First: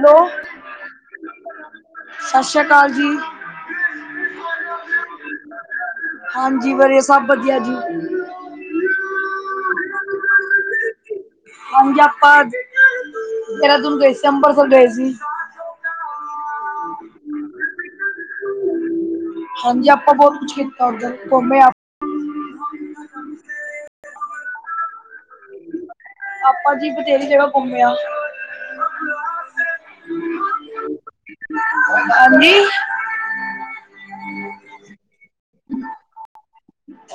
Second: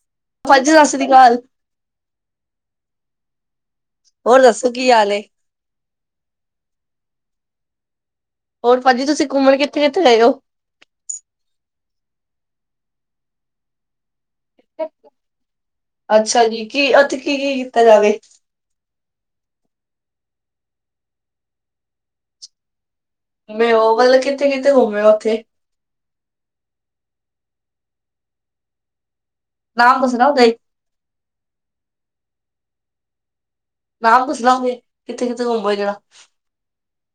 Hello ਭਾਜੀ, ਸਤਿ ਸ਼੍ਰੀ ਅਕਾਲ। ਸਤਿ ਸ੍ਰੀ ਅਕਾਲ ਜੀ। ਹੋਰ ਦੱਸੋ, ਕੀ ਹਾਲ ਏ? ਹਾਂਜੀ ਵਧੀਆ, ਸਭ ਵਧੀਆ ਜੀ। ਹੋਰ ਭਾਜੀ, ਤੁਸੀਂ ਘੁੰਮਣ ਕਿੱਥੇ-ਕਿੱਥੇ ਗਏ ਓ? ਹਾਂਜੀ, ਆਪਾ ਦੇਹਰਾਦੂਨ ਗਏ ਸੀ, ਅੰਬਰਸਰ ਗਏ ਸੀ। ਅੱਛਾ ਜੀ, ਕੀ, ਉੱਥੇ ਕੀ-ਕੀ ਕੀਤਾ ਜਾਕੇ? ਹਾਂਜੀ, ਆਪਾ ਬਹੁਤ ਕੁਛ ਕਿੱਤਾ ਉਧਰ, ਘੁੰਮੇ ਆ। ਮੇਂ ਓ ਵਾਲਾ, ਕਿੱਥੇ-ਕਿੱਥੇ ਘੁੰਮੇ ਉੱਥੇ? ਆਪਾਂ ਜੀ ਬਤੇਰੀ ਜਗ੍ਹਾ ਘੁੰਮਿਆ। ਨਾ ਕੁਸ ਨਾ ਦਈ। ਹਾਂਜੀ ਮੈਮ ਦਸ ਲਾਂਗੇ ਕਿੱਥੇ ਕਿੱਥੇ ਘੁੰਮ ਆਏ ਕੇੜਾ।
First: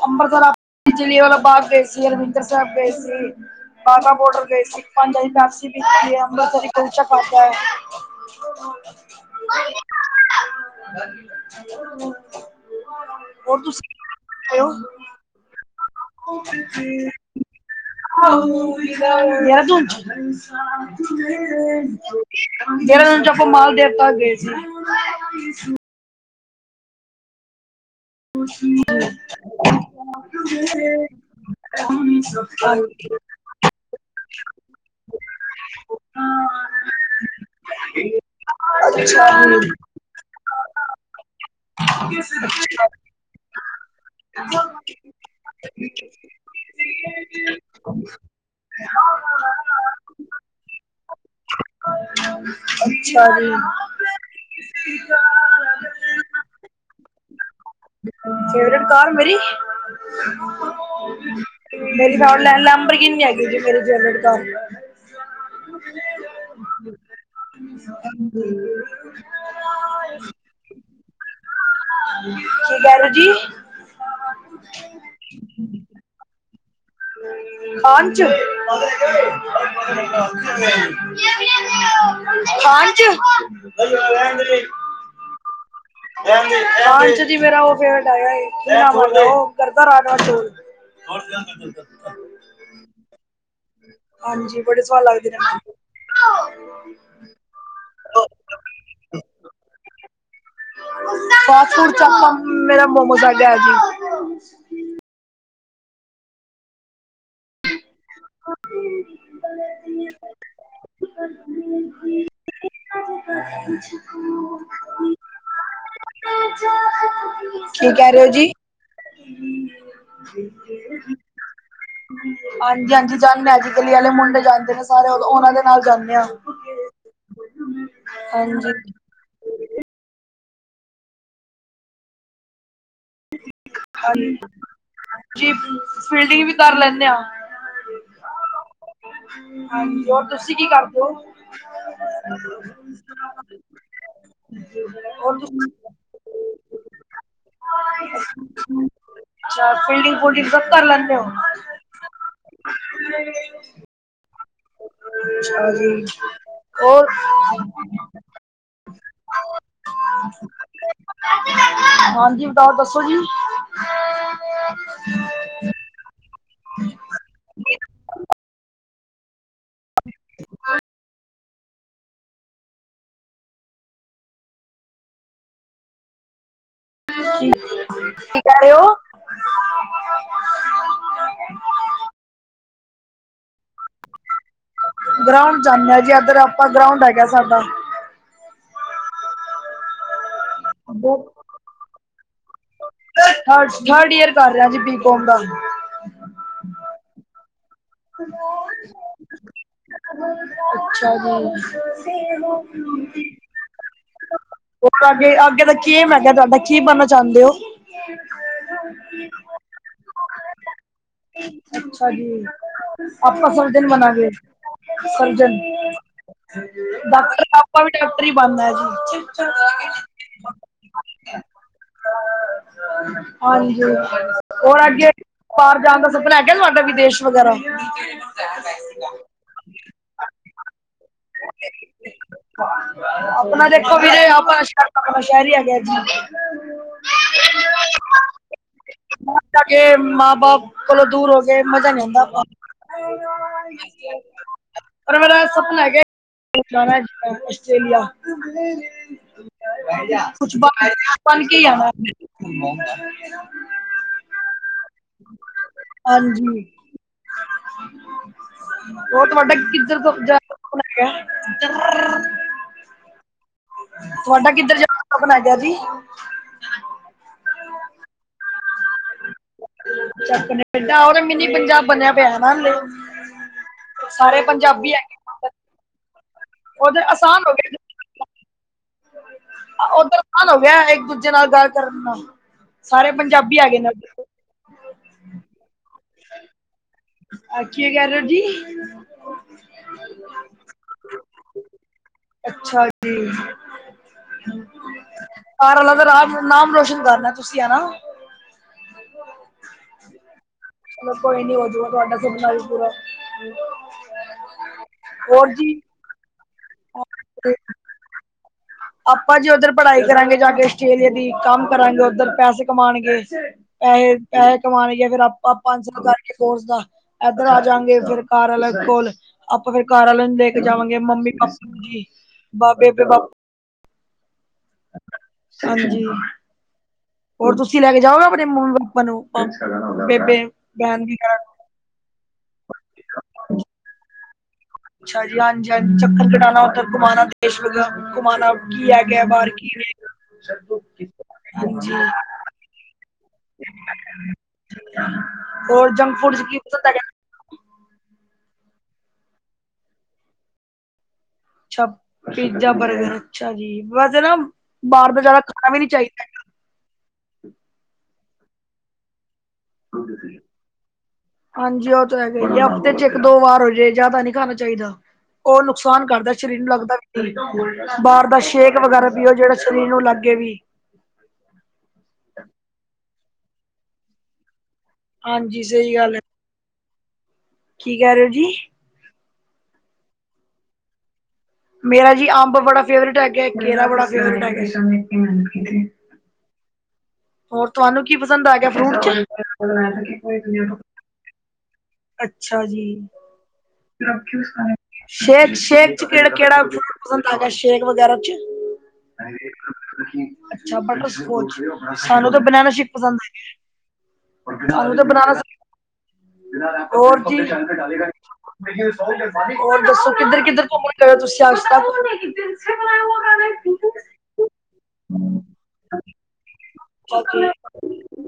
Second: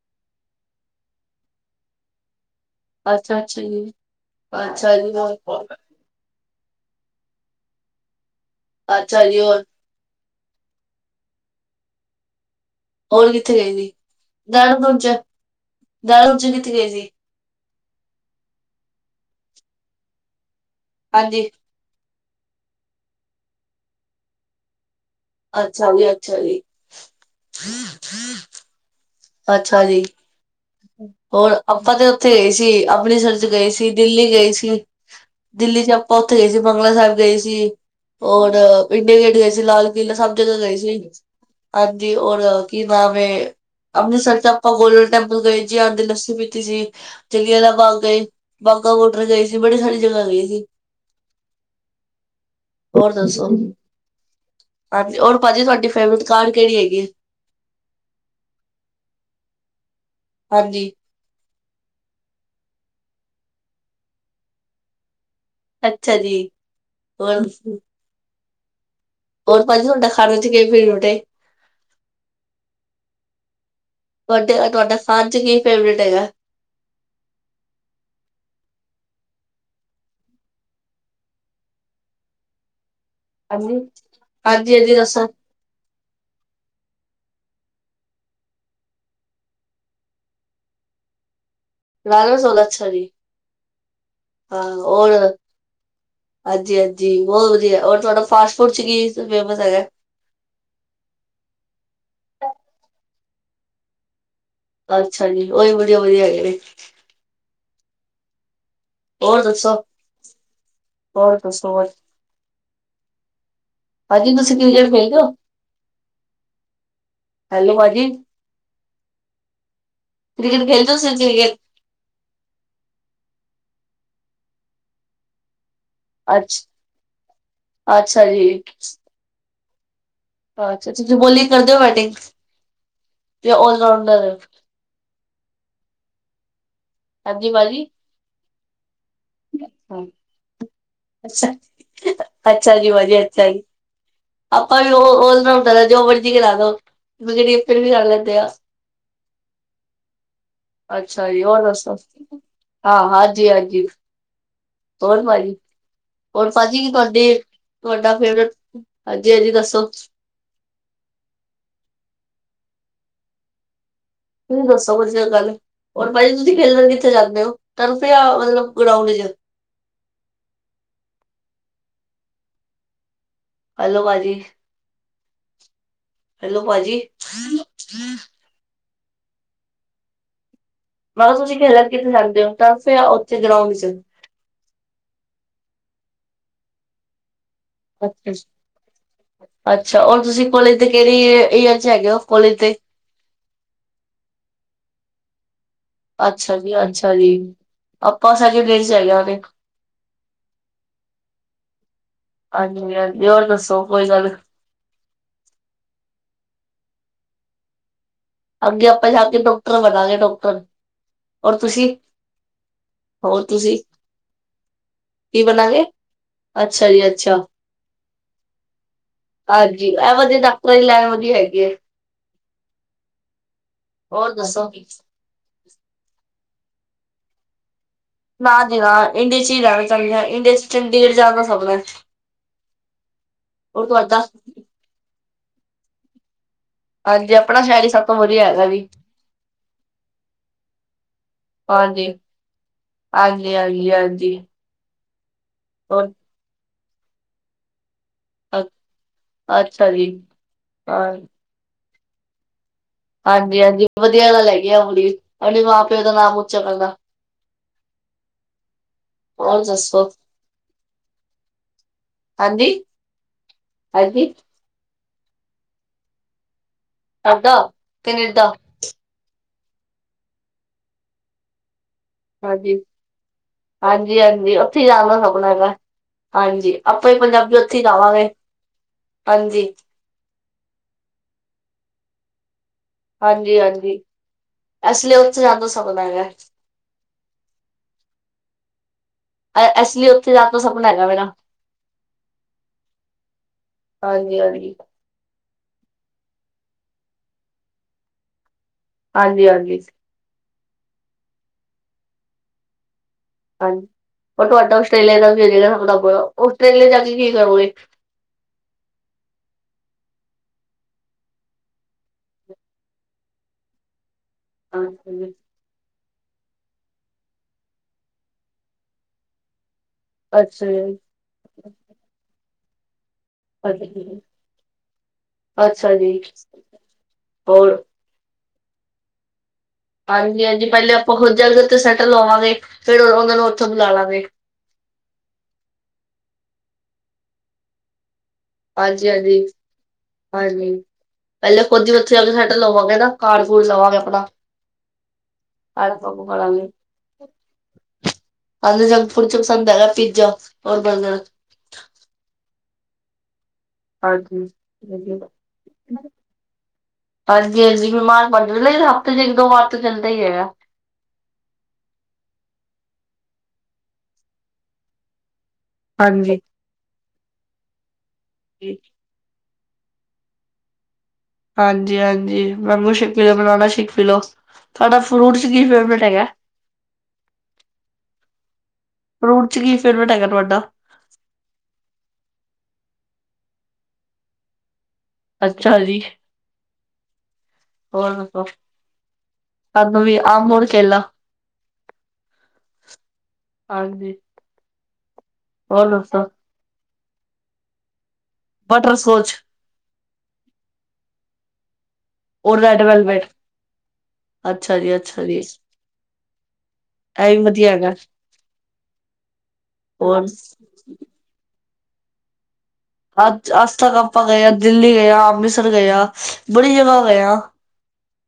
ਅੰਬਰਸਰਾ ਜਲੀਏਵਾਲਾ ਬਾਗ ਗਏ ਸੀ ਅਰ ਹੁਨ। ਅੰਬਰਸਰ ਗਏ ਸੀ, ਅੱਛਾ ਅੱਛਾ ਜੀ ਬਾਘਾ ਬੋਰਡਰ ਗਏ ਸੀ ਅੱਛਾ [unintelligible] ਜੀ ਹੋਰ ਪੰਜਪਸੀ ਬ ਅਮ੍ਰ ਤ ਚ ਖਾਾਬ ਹੈ [unintelligible] ਅੱਛਾ ਜੀ ਓ [inaudible] ਹੋਰ ਕਿੱਥੇ ਗਏ ਸੀ? ਹੈਲੋ ਦਾਰੂ ਦਜ ਦਾਰੂ ਉਜ ਕਿੱਥੇ ਗਏ ਸੀ? ਯ [unintelligible] [unintelligible] ਜਹਰਾ ਹਾਂਜੀ ਦਿਨ ਚ ਆਪਾਂ ਮਾਲਦੇਵ ਤੱਕ ਗਏ ਸੀ। ਅੱਛਾ ਵੀ ਅੱਛਾ ਜੀ। ਹਮ [inaudible] ਅੱਛਾ ਜੀ ਹਮ ਹਮ [inaudible] ਹੋਰ ਆਪਾਂ ਤੇ ਓਥੇ ਗਏ ਸੀ ਅੰਮ੍ਰਿਤਸਰ ਚ ਗਏ ਸੀ, ਦਿੱਲੀ ਗਏ ਸੀ। ਦਿੱਲੀ ਚ ਆਪਾਂ ਓਥੇ ਗਏ ਸੀ ਬੰਗਲਾ ਸਾਬ ਗਏ ਸੀ। ਔਰ ਇੰਡੀਆ ਗੇਟ ਗਏ ਸੀ ਜੀ ਲਾਲ ਕਿਲਾ ਸਭ ਜਗ੍ਹਾ ਗਏ ਸੀ। ਹਾਂਜੀ ਔਰ ਕੀ ਨਾਮ ਏ? ਅੰਮ੍ਰਿਤਸਰ ਚ ਆਪਾਂ ਗੋਲਡ ਟੈਂਪਲ ਗਏ ਜੀ ਆਂਦੇ ਲੱਸੀ ਪੀਤੀ ਸੀ। ਜਲੀਆ ਆਲਾ ਬਾਗ ਗਏ ਬਾਘਾ ਵੋਡਰ ਗਏ ਸੀ ਬੜੀ ਸਾਰੀ ਜਗ੍ਹਾ ਗਏ ਸੀ। ਹੋਰ ਅੱਛਾ ਦੱਸੋ? ਜੀ ਹਾਂਜੀ, ਔਰ ਭਾਜੀ ਤੁਆਡੀ ਫੇਵਰੇਟ ਕਾਰ ਕੇੜੀ ਹੈਗੀ ਏ। ਫੇਵਰੇਟ ਕਾਰ ਮੇਰੀ ਹਾਂਜੀ ਮੇਰੀ ਕਾਰ ਲੈਨ ਲੈਮਬਰ ਕਿਨ ਈ ਹੇਗੀ ਸੀ ਮੇਰੀ ਫੇਵਰਟ ਕਾਰ। ਅੱਛਾ ਜੀ ਹੋਰ ਦਸੋ? ਹਮ [inaudible] ਹੋਰ ਭਾਜੀ ਹੁੰਨ ਤਾ ਖਾਨੇ ਚ ਕੀ ਫੇਵਰਟ ਏ? ਕੀ ਕੈ ਰੇ ਜੀ? ਤੁਆਡੇ ਤੁਆਡਾ ਖਾਣ ਚ ਕੀ ਫੇਵਰੇਟ ਹੈਗਾ? ਹਮ [inaudible] ਖਾਨ ਚ, ਖਾਨ ਚ। ਲੈ [unintelligible] ਤੁਸੀ ਦੱਸੋ? ਖਾਨ ਚ ਜੀ ਮੇਰਾ ਓ ਫੇਵਰਟ ਐਗਾ ਏ ਕੀ ਨਾਮ ਓਦਾ [unintelligible] ਆ ਗਦਾ ਰਾਜ ਹੋਰ ਕੀ [unintelligible] ਕਰ ਚਲਦਾ। ਰਾਣਾ ਸੌਗਾ ਅੱਛਾ ਜੀ ਹਾਂਜੀ ਹਾਂ ਬੜੇ ਸਵਾਦ ਹੋਰ [unintelligible] ਲੱਗਦੇ ਨੇ ਮੈਨੂੰ ਅੱਜੀ, ਅੱਜੀ ਬੌਤ ਵਧੀਆ ਔਰ ਤੁਆਡਾ ਫਾਸਟ ਫੂਡ ਚ ਕੀ ਫੇਵਰਟ ਹੈਗਾ? ਫਾਸਟ ਫੂਡ ਚਪਮ ਮੇਰਾ ਮੋਮੋਸ ਹੈਗਾ ਜੀ। ਅੱਛਾ ਜੀ ਓਈ ਵਧੀਆ, ਵਧੀਆ ਹੈਗੇ ਨੇ। ਹ [inaudible] ਔਰ ਦੱਸੋ? ਬਾ ਫਸਕਲਾਸ [inaudible] ਪਾਜੀ, ਤੁਸੀਂ ਕਿਰੇਟ ਖੇਲਦੇ ਔ? ਹੈਲੋ ਕੀ ਭਾਜੀ ਕੈ ਰੇ ਓ ਜੀ? ਕ੍ਰਿਕਿਟ ਖੇਲਦੇ ਓ ਕ੍ਰਿਕੇਟ? ਹਾਂਜੀ ਹਾਂਜੀ, ਜਾਂਦ ਮੈਜੀ ਕੱਲੀ ਆਲੇ ਮੁੰਡੇ ਜਾਂਦੇ ਨੇ ਸਾਰੇ ਓਹਨਾਂ ਦੇ ਨਾਲ ਜਾਂਦ ਦੇ ਆਂ, ਅੱਛਾ ਅੱਛਾ ਜੀ। ਹਾਂਜੀ। ਅੱਛਾ ਅੱਛਾ, ਤੁ ਬੋਲੀਗ ਕਰਦੇ ਓ ਵੈਟਿੰਗ? ਤੇ ਓ ਜੀ ਫਿਲਿਡਿੰਗ ਵੀ ਕਰ ਲੈਣ ਹਾਜੀ ਪਾਜੀ। ਹਾਂਜੀ, ਔਰ ਤੁਸੀਂ ਕੀ ਕਰਦੇ ਓ? [inaudible] ਅੱਛਾ ਅਪਾਂ ਵੀ ਓਹ ਓਸ ਨਾਲ ਕਰੈ ਜੋ ਮਰਜ਼ੀ ਕਰਾ ਦੋ। [unintelligible] ਫਿਰ ਵੀ ਕਰ ਲੈਂਦੇ ਆ। ਹੂੰ, ਅੱਛਾ ਫਿਲਡਿੰਗ-ਫੂਲਡਿੰਗ ਸਬ ਅੱਛਾ ਜੀ, ਹੋਰ ਦੱਸੋ? ਹਾਂ, ਹਾਜੀ ਹਾਜੀ, ਹੋਰ ਪਾਜ ਆ ਗਈ। ਓਰ ਭਾਜੀ ਕੀ ਤੁਆਡੇ, ਤੁਆਡਾ ਫੇਵਰੇਟ, ਅਗੇ ਐ ਜੀ ਦੱਸੋ? ਹੂੰਹੂੰ। ਹਾਂਜੀ, ਬਤਾਓ ਦੱਸੋ ਜੀ। ਤੁਸੀਂ ਦੱਸੋ, ਵਜੀਆ ਗੱਲ। ਔਰ ਭਾਜੀ ਤੁਸੀਂ ਖੇਲਣ ਕਿੱਥੇ ਜਾਂਦੇ ਓ? ਤਰਫ ਯਾ ਮਤਲਬ ਗਰਾਂਊਂਡ ਇਚ? [inaudible] ਹੈਲੋ ਭਾਜੀ। ਹੈਲੋ ਭਾਜੀ। ਕੀ ਕੈ ਰੇ ਓ? ਮਾਲੋ ਤੁਸੀਂ ਖੇਲਣ ਕਿਥੇ ਜਾਂਦੇ ਓ, ਤਰਫ ਯਾ ਓਥੇ ਗਰਾਉਂਡ ਇਚ? ਗਰਾਉਂਡ ਜਾਂਦੇ ਆ ਜੀ। ਐਧਰ ਆਪਾਂ ਗਰਾਉਂਡ ਹੈਗਾ ਸਾਡਾ। ਓਕੇ ਜੀ, ਅੱਛਾ ਔਰ ਤੁਸੀਂ ਕੋਲੇਜ ਦੇ ਕੇੜੇ ਈਅਰ ਚ ਹੈਗੇ ਓ, ਕੋਲੇਜ ਦੇ? ਥਰਡ, ਥਰਡ ਈਅਰ ਕਰ ਰਿਆ ਜੀ ਬੀਕੋਮ ਦਾ। ਅੱਛਾ ਜੀ ਅੱਛਾ ਜੀ, ਅਪਾਂ ਸੈਕਿੰਡ ਈਅਰ ਚ ਹੈਗੇ ਆ ਅਰੇ। ਅੱਛਾ ਜੀ। ਹਾਂਜੀ ਹਾਂਜੀ ਹੋਰ ਦੱਸੋ, ਕੋਈ ਗੱਲ? ਔਰ ਆਗੇ, ਆਗੇ ਦਾ ਕੇਮ ਹੈਗੈ ਤੁਐਡਾ, ਕੀ ਬਣਨਾ ਚਾੰਦੇ ਓ? ਅੱਗੇ ਅਪਾਂ ਜਾ ਕੇ ਡੋਕਟਰ ਬਣਾਂਗੇ, ਡੋਕਟਰ। ਅੱਛਾ ਜੀ, ਹੋਰ ਅਪਾਂ ਤੁਸੀਂ ਸਰਜਨ ਬਣਾਗੇਂ। ਕੀ ਬਣਾਂਗੇ? ਅੱਛਾ ਜੀ ਅੱਛਾ ਡਾਕਟਰ, ਆਪਾ ਵੀ ਡਾਕਟਰ ਈ ਬਣਣੈ ਜੀ। ਹਾਂਜੀ ਇਹ ਵਧੀਆ ਡਾਕਟਰਾਂ ਦੀ ਲੈਣ ਵਧੀਆ ਹੈਗੀ ਏ। ਹਾਂਜੀ, ਹੋਰ ਦੱਸੋ ਔਰ ਆੱਗੇ ਜਾਣ ਦਾ ਸਪਨਾ ਹੈਗੈ ਤੁਐਡਾ ਵਿਦੇਸ਼ ਵਗੈਰਾ? ਨਾ ਜੀ ਨਾ, ਇੰਡੀਆ ਚ ਈ ਰੈਣਾ ਚਾੰਦੇ ਆਂ। ਇੰਡੀਆ ਚ ਚੰਡੀਗੜ੍ਹ ਜਾਣ ਦਾ ਸਪਨੈ। ਅਪਣਾ ਦੇਖੋ ਵੀਰੇ ਆਪਾਂ ਤਾਂ ਸੈ਼ਰੀ ਸੈ਼ਰੀ ਹੈਗੇ ਆ ਜੀ। ਹਾਂਜੀ, ਆਪਣਾ ਸੈ਼ਰ ਈ ਸਭ ਤੋਂ ਵਧੀਆ ਹੈਗੈ ਵੀ। ਬਾਹਰ ਜਾ ਕੇ ਮਾਂ ਬਾਪ ਕੋਲੋਂ ਦੂਰ ਹੋ ਗੇ ਮਜ਼ਾ ਨੀ ਆਂਦਾ ਅਪਾਂ ਹਾਂਜੀ ਹਾਂਜੀ ਹਾਂਜੀ ਪਰ ਮੇਰਾ ਸਪਨਾ ਹੈਗੈ ਹੋਰ ਜਾਣੈ ਆਸਟ੍ਰੇਲੀਆ। ਅੱਛਾ ਜੀ ਕੁਛ ਬਾਣ ਹਾਂ ਬਣ ਕੇ ਆਵਾਂ। ਹਾਂਜੀ ਹਾਂਜੀ, ਵਧੀਆ ਆਲਾ ਲੈ ਗੀ ਆ ਅਵਲੀ, ਅਵਲੀ ਵਾ ਹਾਂਜੀ। ਬਹੁਤ ਵੱਡਾ ਹੋਰ ਦੱਸੋ [unintelligible] ਹਾਂਜੀ। ਹਾਂਜੀ ਤੁਹਾਡਾ ਕਿੱਧਰ ਜਾਣਾਂ ਬਣ ਗਿਆ ਜੀ। ਸਾਡਾ ਕੰਨੇਡਾ। ਕੰਨੇਡਾ ਉਹ ਤੇ ਮੀਨੀ ਪੰਜਾਬ ਬਣਿਆ ਪਿਆ ਨਾ ਹਲੇ। ਹਾਂਜੀ ਹਾਂਜੀ- ਸਾਰੇ ਹਾਂਜੀ ਉੱਥੇ ਹੀ ਪੰਜਾਬੀ ਜਾਣ ਦਾ ਸਪਨਾ ਹੈਗੇ ਹੈਗਾ, ਹਾਂਜੀ ਉਧਰ ਆਪਾਂ ਦੇ ਪੰਜਾਬੀ ਉੱਥੇ ਜਾਂਵਾਂਗੇ। ਓਧਰ ਅਸਾਨ ਹੋ ਗਿਆਂ, ਇੱਕ ਦੂਜੇ ਨਾਲ਼ ਗੱਲ ਕਰਨ ਦਾ। ਹਾਂਜੀ -ਹਾਂਜੀ ਐਸ ਲੀ ਉੱਥੇ ਜਾਣ ਦਾ ਸਪਨਾ ਹੈਗਾ। ਅ ਕੀ ਕਹਿ ਰਹੇ ਔ ਜੀ। ਐਸ ਲਈ ਉੱਥੇ ਜਾਂਣ ਦਾ ਸਪਨਾ ਹੈਗਾ ਮੇਰਾ। ਅੱਛਾ ਜੀ। ਹਾਂਜੀ ਹਾਂਜੀ ਘਰ ਆਲਿਆਂ ਦਾ ਰਾਜ ਨਾਂਮ -ਨਾਂਮ ਰੋਸ਼ਨ ਕਰਨਾਂ ਤੁਸੀਂ ਹਨਾ। ਹਾਂਜੀ- ਹਾਂਜੀ। ਚਲੋਂ ਕੋਈ ਨੀ ਹੋਜੂਗਾ ਤੁਹਾਡਾ ਸੁਪਨਾ ਵੀ ਪੂਰਾਂ। ਹਾਂਜੀ ਔਰ ਤੁਹਾਡਾ ਆਸਟ੍ਰੇਲੀਆ ਦਾ ਹੋਰ ਵੀਜੇ ਦਾ ਉੱਥੇ ਜਾ ਕੇ ਕੀ ਜੀ ਕਰੋਂਗੇ। ਆਪਾਂ ਜੀ ਉੱਧਰ ਪੜ੍ਹਾਈ ਕਰਾਂਗੇ ਜਾ ਕੇ ਆਸਟ੍ਰੇਲੀਆ ਦੀ, ਕੰਮ ਕਰਾਂਗੇ ਉੱਧਰ ਪੈਸੇ ਕਮਾਉਣਗੇ। ਪੈਸੇ -ਪੈਸੇ ਕਮਾ ਗੇ ਆਪਾ, ਫੇਰ ਆਪਾਂ ਪੰਜ ਨੂੰ ਕਰਕੇ। ਫੋਰਸ ਦਾ ਏਧਰ ਆਜਾਗੇ, ਫਿਰ ਕਾਰ ਆਲਿਆਂ ਕੋਲ਼। ਆਪਾਂ ਫੇਰ ਘਰ ਆਲਿਆਂ ਨੂੰ ਲੈ ਕੇ ਅੱਛਾ ਜਾਂਵਾਂਗੇ, ਮੰਮੀ ਪਾਪਾ ਨੂੰ ਜੀ ਬਾਬੇ ਬੇਪ [unintelligible] ਅੱਛਾ ਹਾਂਜੀ, ਜੀ ਹੋਰ ਤੁਸੀਂ ਲ਼ੈ ਕੇ ਜਾਓ ਨਾ ਆਪਣੇਂ ਮੰਮੀ ਪਾਪਾਂ ਨੂੰ ਹਾਜੀ। ਹਾਂਜੀ -ਹਾਂਜੀ ਪਹਿਲੇ ਆਪਾਂ ਖੁਦ ਜਾ ਕੇ ਉੱਥੇ ਸੈਟਲ ਹੋਵਾਂਗੇ, ਫੇਰ ਉਹ ਉਹਨਾਂ ਨੂੰ ਉੱਥੋ ਬੁਲਾਲਗੇ। ਅੱਛਾ ਜੀ ਹਾਂਜੀ ਚੱਕਰ ਘਡਾਣਾ ਉੱਧਲ ਘੁੰਮਾਣਾ ਦੇਸ਼ ਮਤਲਬ ਘੁੰਮਾਨਾ। ਕੀ ਹੈ ਹਾਂਜੀ ਗਿਆਂ ਹਾਂਜੀ ਬਾਹਰ ਕੀਵੇਂ ਹਾਂਜੀ ਪਹਿਲੇ ਖੁੱਦ ਹੀ ਉੱਥੇ ਜਾਂ ਕੇ ਸੈਟਲ ਹੋਵਾਂਗੇ ਨਾ ਕਾਂਡ ਕੂਡ ਲਵਾਂਗੇ ਆਪਣਾਂ। [unintelligible] ਹੋਰ ਜੰਕ ਫੂਡ ਚ ਕੀ ਹਾਂਜੀ, ਪਸੰਦ ਹੈਗਾ ਜੰਕ ਫੂਡ ਚ ਪਸੰਦ ਹੈਗਾ ਪੀਜ਼ਾ ਔਰ ਬਥਗਰ। ਅੱਛਾ ਪੀਜ਼ਾਂ ਬਰਗਰ ਅੱਛਾ ਜੀ, ਵੈਸੇ ਨਾ ਬਾਹਰ ਦਾ ਜ਼ਿਆਦਾ ਖਾਣਾ ਵੀ ਨੀ ਚਾਹੀਂਦਾ। ਹਾਂਜੀ- ਹਾਂਜੀ ਮਿਮਾਰ ਪਣ ਹਫ਼ਤੇ ਚ ਇੱਕ ਦੋ ਵਾਰ ਤੇ ਚੱਲਦਾ ਹੀ ਐ। ਹਾਂਜੀ ਉਹ ਤਾਂ ਹੈਗੇ ਈ ਆ, ਹਫ਼ਤੇ ਚ ਇੱਕ ਦੋ ਵਾਰ ਹੋਜੇ ਜ਼ਿਆਦਾ ਨੀ ਖਾਣਾਂ ਚਾਹੀਂਦਾ। ਉਹ ਨੁਕਸਾਨ ਕਰਦਾਂ, ਹਾਂਜੀ, ਸਰੀਰ ਨੂੰ ਲੱਗਦਾ ਵੀ ਨੀ ਬਾਹਰ ਦਾ ਸ਼ੇਕ ਵਗ਼ੈਰਾ ਪੀਓ ਜਿਹੜਾਂ ਸ਼ਰੀਰ ਨੂੰ ਲੱਗੇ ਵੀ ਹਾਂਜੀ- ਹਾਂਜੀ ਮੈਂਗੂ ਸ਼ੇਕ ਪੀ ਲਓ, ਬਨਾਨਾ ਸ਼ੇਕ ਪੀ ਲਓ। ਤੁਹਾਡਾ ਫਰੂਟ ਚ ਹਾਂਜੀ ਕੀ ਸਹੀ ਫੇਵਰਟ ਗੱਲ ਹੈ ਹੈਗਾ। ਕੀ ਕਹਿ ਰੇ ਔ ਜੀ। ਫਰੂਟ ਚ ਕੀ ਫੇਵਰਟ ਹੈਗਾ ਤੁਹਾਡਾ ਮੇਰਾ ਜੀ ਅੰਬ ਬੜਾਂ ਫੇਵਰਟ ਹੈਗਾ, ਇੱਕ ਕੇਲਾਂ ਬੜਾਂ ਫੇਵਰਟ ਹੈਗਾ ਅੱਛਾ ਜੀ। ਜੀ, ਹੋਰ ਤੁਹਾਨੂੰ ਕੀ ਪਸੰਦ ਆ ਗਿਆ ਫਰੂਟ ਚ ਸਾਨੂੰ ਵੀ ਅੰਬ ਔਰ ਕੇਲਾ। ਅੱਛਾ ਜੀ ਹਾਂਜੀ, ਸ਼ੇਕ- ਹੋਰ ਸ਼ੇਕ ਚ ਕਿਹੜਾ- ਦੱਸੋ? ਕਿਹੜਾ ਵਰਕ ਹੈਗਾ ਸ਼ੇਕ ਵਗ਼ੈਰਾ ਚ ਬਟਰ ਸਕੋਚ। ਅੱਛਾ ਬਟਰ ਸਕੋਚ, ਸਾਂਨੂੰ ਤਾਂ ਔਰ ਬਨਾਨਾ ਰੈਡ ਸੇਕ ਪਸੰਦ ਵੈਲਵੇਟ। ਹੈਗੇ ਨੇ। ਅੱਛਾ ਹਾਨੂੰ ਜੀ, ਤੇ ਅੱਛਾ ਬਨਾਨਾ ਜੀ ਸੇ ਹੋਰ ਇਹ ਵੀ ਵਧੀਆ ਹੈਗਾ ਦੱਸੋ ਹੋਰ ਕਿੱਧਰ- ਕਿੱਧਰ? ਾ ਤੁਸੀਂ ਆਸਦਾ ਅੱਜ ਤੱਕ ਆਪਾ ਗਏ ਆ, ਦਿੱਲੀ ਗਏ, ਆ ਅੰਮ੍ਰਿਤਸਰ ਗਏ ਆ। ਬੜੀ ਜਗ੍ਹਾ ਗਏ ਆ,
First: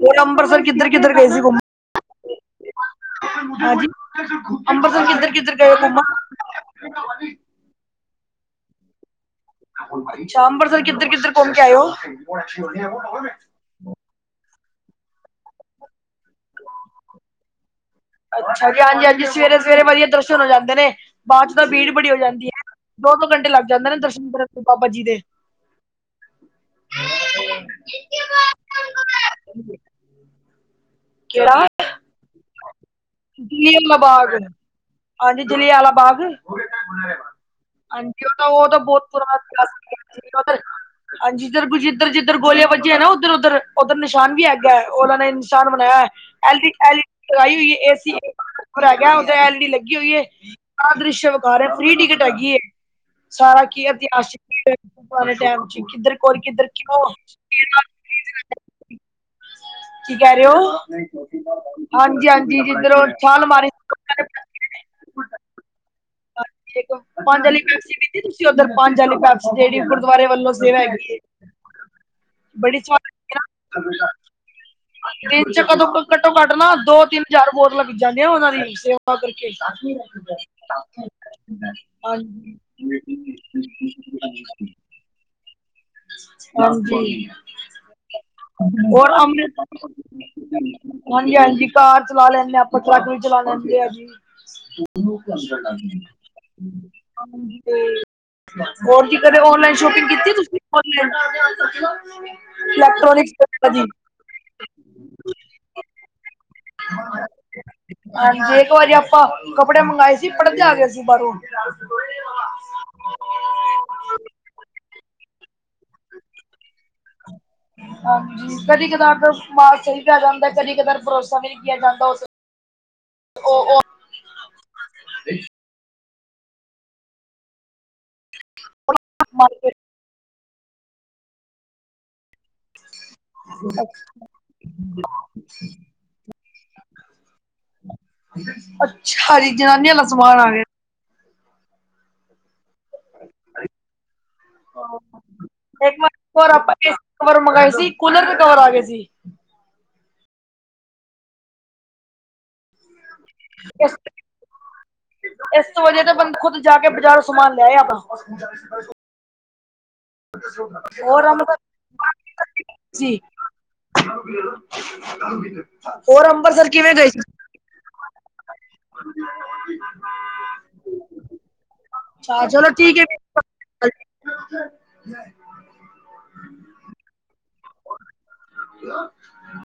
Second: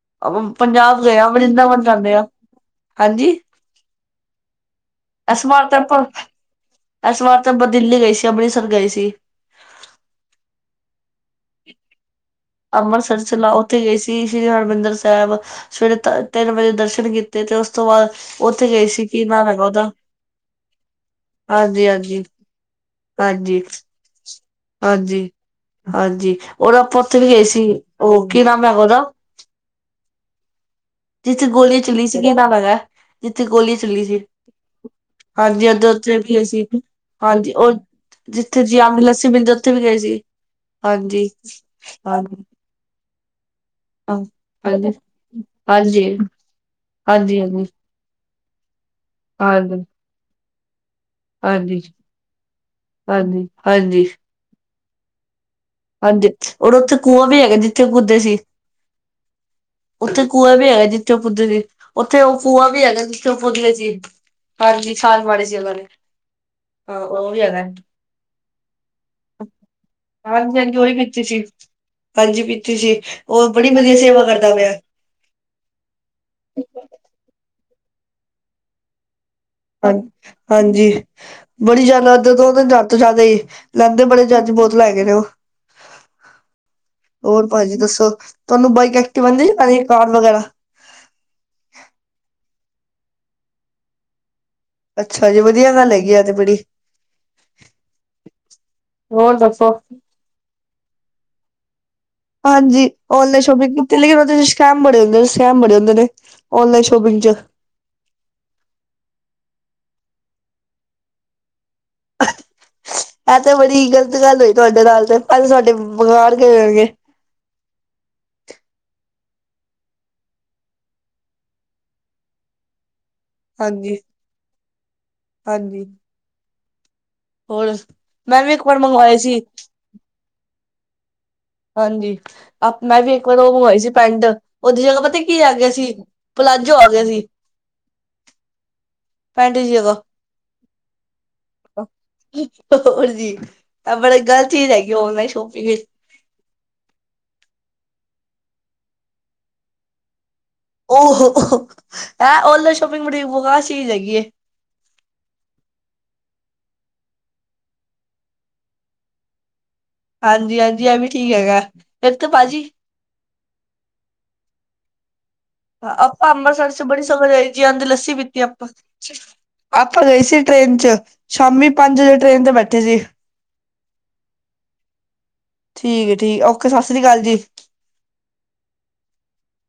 ਹੋਰ ਆਪਾਂ ਅੰਮ੍ਰਿਤਸਰ ਪੰਜਾਬ ਗਏ ਆ, ਵਰਿੰਦਾਵਨ ਜਾਂਦੇ ਆ। ਹਾਂਜੀ ਪਾਜੀ ਅੰਬਰਸਰ ਕਿੱਧਰ- ਕਿੱਧਰ ਗਏ ਆ ਘੁੰਮਣ? ਏਸ ਵਾਰ ਤਾਂ ਆਪਾ ਦਿੱਲੀ ਗਏ ਸੀ, ਅੰਮ੍ਰਿਤਸਰ ਗਏ ਸੀ। ਅੱਛਾ ਅੰਬਰਸਰ ਕਿੱਧਰ- ਕਿੱਧਰ ਘੁੰਮ ਕੇ ਆਏ ਓ? ਅੰਮ੍ਰਿਤਸਰ ਚਲਾ ਓਥੇ ਗਏ ਸੀ, ਸ਼੍ਰੀ ਹਰਿਮਿੰਦਰ ਸਾਹਿਬ ਸਵੇਰੇ ਤ ਤਿੰਨ ਵਜੇ ਦਰਸ਼ਨ ਕੀਤੇ ਤੇ ਉਸ ਤੋਂ ਬਾਅਦ ਓਥੇ ਅੱਛਾ ਜੀ ਗਏ ਹਾਂਜੀ ਸੀ ਕਿ ਹਾਂਜੀ ਨਾਮ ਸਵੇਰੇ ਹੈਗਾ ਸਵੇਰੇ ਓਦਾ? ਵਧੀਆ ਦਰਸ਼ਨ ਹੋ ਜਾਂਦੇ ਨੇ ਬਾਅਦ ਚ ਤਾਂ ਭੀੜ ਬੜੀ ਹੋ ਜਾਂਦੀ ਏ, ਦੋ -ਦੋ ਘੰਟੇ ਹਾਂਜੀ, ਲੱਗ ਜਾਂਦੇ ਨੇ ਦਰਸ਼ਨ ਕਰਨ ਨੂੰ। ਬਾਬਾ ਜੀ ਦੇ ਹਾਂਜੀ -ਹਾਂਜੀ ਓ ਤਾ ਆਪਾ ਓਥੇ ਗਏ ਸੀ, ਓ ਕੀ ਨਾਮ ਹੈਗਾ ਓਦਾ? ਜਿੱਥੇ ਕਿਹੜਾ ਗੋਲੀ ਚੱਲੀ ਸੀ, ਕੀ ਨਾਮ ਹੈਗਾ? ਜਿੱਥੇ ਗੋਲੀ ਜਲਿਆਂ ਵਾਲਾ ਚੱਲੀ ਸੀ। ਬਾਗ ਹਾਂਜੀ ਜਲਿਆਂ ਓਧਰ ਵਾਲਾ ਓਥੇ ਬਾਗ ਵੀ ਗਏ ਸੀ ਅਸੀ,, ਹਾਂਜੀ ਉਹ ਹਾਂਜੀ ਉਹ ਤਾਂ ਜਿੱਥੇ ਉਹ ਤਾਂ ਜੀਆਮ ਦੀ ਬਹੁਤ ਲੱਸੀ ਮਿਲਦੀ ਪੁਰਾਣਾ ਓਥੇ ਵੀ ਗਏ ਸੀ। ਇਤਿਹਾਸ ਹਾਂਜੀ ਜਿਧਰ- ਜੱਧਰ ਹਾਂਜੀ। ਗੋਲੀਆਂ ਵੱਜੀਆ ਨਾ ਓਧਰ -ਓਧਰ। ਓਧਰ ਨਿਸ਼ਾਨ ਹਾਂਜੀ, ਵੀ ਹੈਗਾ ਹਾਂਜੀ, ਓਨਾਂ ਨੇ ਨਿਸ਼ਾਨ ਬਣਾਇਆ ਹਾਂਜੀ, ਹੋਈਆ ਐਲ ਈ, ਐਲ ਈ, ਲਗਾਈ ਹਾਂਜੀ, ਹੋਈ ਆ, ਏਸੀ। ਪਰ ਹੈਗਾ ਓਦਰ ਐਲ ਡੀ ਹਾਂਜੀ, -ਡੀਲੱਗੀ ਹੋਈ ਏ। ਆ ਦ੍ਰਿਸ਼ ਵਿਖਾ ਰਏ, ਹਾਂਜੀ। ਫ੍ਰਰੀ ਟਿਕਟ ਹੈਗੀ ਏ, ਹਾਂਜੀ, ਸਾਰਾ ਕੀ ਹਾਂਜੀ, ਇਤਿਹਾਸਿਕ ਹਾਂਜੀ, ਕਿੱਧਰ ਔਰ ਓਥੇ ਕਿਉਂ ਕੂਆ ਵੀ ਹੈਗਾ ਜਿੱਥੇ ਓ ਕੁਦੇ ਸੀ? ਕੀ ਓਥੇ ਕਹਿ ਰਹੇ ਕੂਆ ਵੀ ਹੈਗਾ ਜਿੱਥੇ ਓ ਕੁੱਦੇ ਹੋ ਸੀ, ਓਥੇ ਹਾਂਜੀ ਓ ਹਾਂਜੀ ਖੂਆ ਵੀ ਹੈਗਾ ਜਿੱਧਰੋਂ ਜਿੱਥੇ ਓ ਛਾਲ ਕੁੱਦ ਮਾਰੀ ਗਏ ਸੀ। ਹਾਂਜੀ ਛਾਲ ਮਾੜੀ ਸੀ ਓਨਾਂ ਨੇ, ਹਾ ਓ ਵੀ ਹੈਗਾ। ਜੀ ਤੁਸੀਂ ਓਧਰ ਪੰਜ ਵਾਲੀ ਬਸ, ਜੇੜੀ ਗੁਰਦੁਆਰੇ ਵੱਲੋਂ ਹਾਂਜੀ, ਸੇਵਾ ਹਾਂਜੀ ਉਹੀ ਹੈਗੀ ਏ। ਪੀਤੀ ਸੀ ਹਾਂਜੀ ਪੀਤੀ ਸੀ ਓ ਬੜੀ ਵੱਧੀਆ ਸੇਵਾ ਕਰਦਾ ਪੇਆ। ਜੀ ਘੱਟੋ -ਘੱਟ ਨਾ ਦੋ, ਤਿੰਨ, ਹਜ਼ਾਰ ਬੋਤਲਾ ਵਿਕ ਜਾਂਦੀਆਂ ਓਨਾਂ ਦੀ ਵੀ, ਅੱਛਾ। ਹਾਂ ਹਾਂਜੀ ਕਰ ਹਾਂਜੀ ਲੇਂਦੇ ਬੜੇ ਜੱਜ ਬੋਤਲਾ ਹੈਗੇ ਨਾ। ਹਮ ਹਾਂਜੀ ਭਾਜੀ ਦੱਸੋ ਤੁਹਾਨੂੰ ਬਾਈਕ ਹੋਰ ਐਕਟਿਵਾ ਆਂਦੀ ਚਲਾਣੀ ਅੰਮ੍ਰਿਤਸਰ ਕਾਰ ਵਗੈਰਾ ਹਾਂਜੀ -ਹਾਂਜੀ ਕਾਰ ਚਲਾ ਲੈਂਦਾ ਆਾਂ, ਆਪਾਂ ਆਟੋ ਵੀ ਚਲਾ ਲੈਂਦੇ ਆ ਜੀ। ਅੱਛਾ ਜੀ ਵੱਧੀਆ ਗੱਲ ਹੈਗੀ ਆ ਤੇ ਬੜੀ। ਹਾਂਜੀ ਹੋਰ, ਹੋਰ ਜੀ ਕਦੇ ਓਨਲਾਈਨ ਸ਼ੋਪਿੰਗ ਕੀਤੀ ਤੁਸੀਂ? ਔਨਲਾਈਨ? ਹਾਂਜੀ, ਇਲੈਕਟ੍ਰੋਨਿਕਸ ਔਨਲਾਈਨ ਵਗੈਰਾ ਸ਼ੋਪਿੰਗ ਦੀ। ਕੀਤੀ, ਲੇਕਿਨ ਔਦੇ ਚ ਸਕੈਮ ਬੜੇ -ਨੇ ਸਕੈਮ ਬੜੇ ਹੁੰਦੇ ਨੇ। ਔਨਲਾਈਨ ਸ਼ੋਪਿੰਗ ਚ। ਹਾਂਜੀ, ਏਕ ਵਾਰੀ ਆਪਾਂ ਕੱਪੜੇ ਮੰਗਾਏ ਸੀ, ਪਰਦੇ ਆ ਗੇ ਸੀ, ਬਾੱਰੋਂ। ਐ, ਤੇ ਬੜੀ ਗ਼ਲਤ ਗੱਲ ਹੋਈ ਤੁਹਾਡੇ ਨਾਲ, ਤੇ ਅ ਸਾਡੇ ਬਕਾਰ ਗਏ ਹੋਣਗੇ। ਹਾਂਜੀ, ਕਦੀ-ਕਦਾਰ ਮਾਲ ਸਈ ਪੈ ਜਾਂਦਾ, ਕਦੀ ਕਦਾਰ ਪਰੋਸਾ ਵੀ ਨੀ ਕਿਆ ਜਾਂਦਾ ਔਸ ਹਾਂਜੀ-ਹਾਂਜੀ। ਹੋਰ, ਮੈਂ ਵੀ ਇੱਕ ਵਾਰ ਮੰਗਵਾਏ ਸੀ। ਹਾਂਜੀ। ਆਪਾ ਜੀ ਇੱਕ ਵਾਰ ਔ ਮੰਗਵਾਈ ਸੀ, ਪੈਂਟ ਔਦੀ ਜਗ੍ਹਾ ਪਤਾ ਕੀ ਆ ਗਿਆ ਸੀ, ਪਲਾਜੋ ਆ ਗਿਆ ਸੀ। ਅੱਛਾ ਜੀ, ਪੈਂਟ ਦੀ ਜਨਾਨੀ ਵਾਲਾ ਜਗ੍ਹਾ ਸਮਾਨ ਆ ਗਿਆ। [inaudible] ਹੋਰ ਜੀ, ਐ ਬੜੇ ਗ਼ਲਤ ਚੀਜ਼ ਹੈਗੀ ਔਨਲਾਈਨ ਸ਼ੋਪਿੰਗ। ਹੋਰ, ਆਪਾਂ ਏਸੀ ਕਵਰ ਮੰਗਾਏ ਸੀ, ਕੂਲਰ ਦੇ ਕਵਰ ਆ ਗੇ ਸੀ। ਔਹੋ-ਔਹੋ, ਐ ਔਨਲਾਈਨ ਸ਼ੋਪਿੰਗ ਬੜੀ ਬਕਾਰ ਚੀਜ਼ ਹੈਗੀ ਏ। ਏਸ ਤੋ ਵਧਿਆ, ਤੇ ਬੰਦਾ ਖੁੱਦ ਜਾ ਕੇ ਬਾਜ਼ਾਰੋ ਸਮਾਨ ਲੈ ਆਏ ਅਪਣਾ। ਹਾਂਜੀ ਹਾਂਜੀ ਇਹ ਵੀ ਹੋਰ। ਠੀਕ ਹੈਗਾ। ਇੱਕ ਤੇ ਭਾਜੀ ਜੀ। ਆਪਾਂ ਅੰਮਬਰਸਰ ਚ ਬੜੀ ਸਮੱਝ ਆਈ, ਜੀਂਆਂਦੇ ਲੱਸੀ ਪੀਤੀ, ਆਪਾਂ। ਆਪਾਂ ਗਯੇ ਸੀ ਟ੍ਰੇਨ ਚ, ਸ਼ਾਮੀ ਪੰਜ ਵਜੇ ਟ੍ਰੇਨ ਅੱਛਾ ਤੇ ਚਲੋ ਬੈਠੇ ਸੀ। [inaudible] ਠੀਕ ਏ-ਠੀਕ ਏ, ਔਕੇ ਸਤਿ ਸ੍ਰੀ ਅਕਾਲ ਜੀ। [inaudible]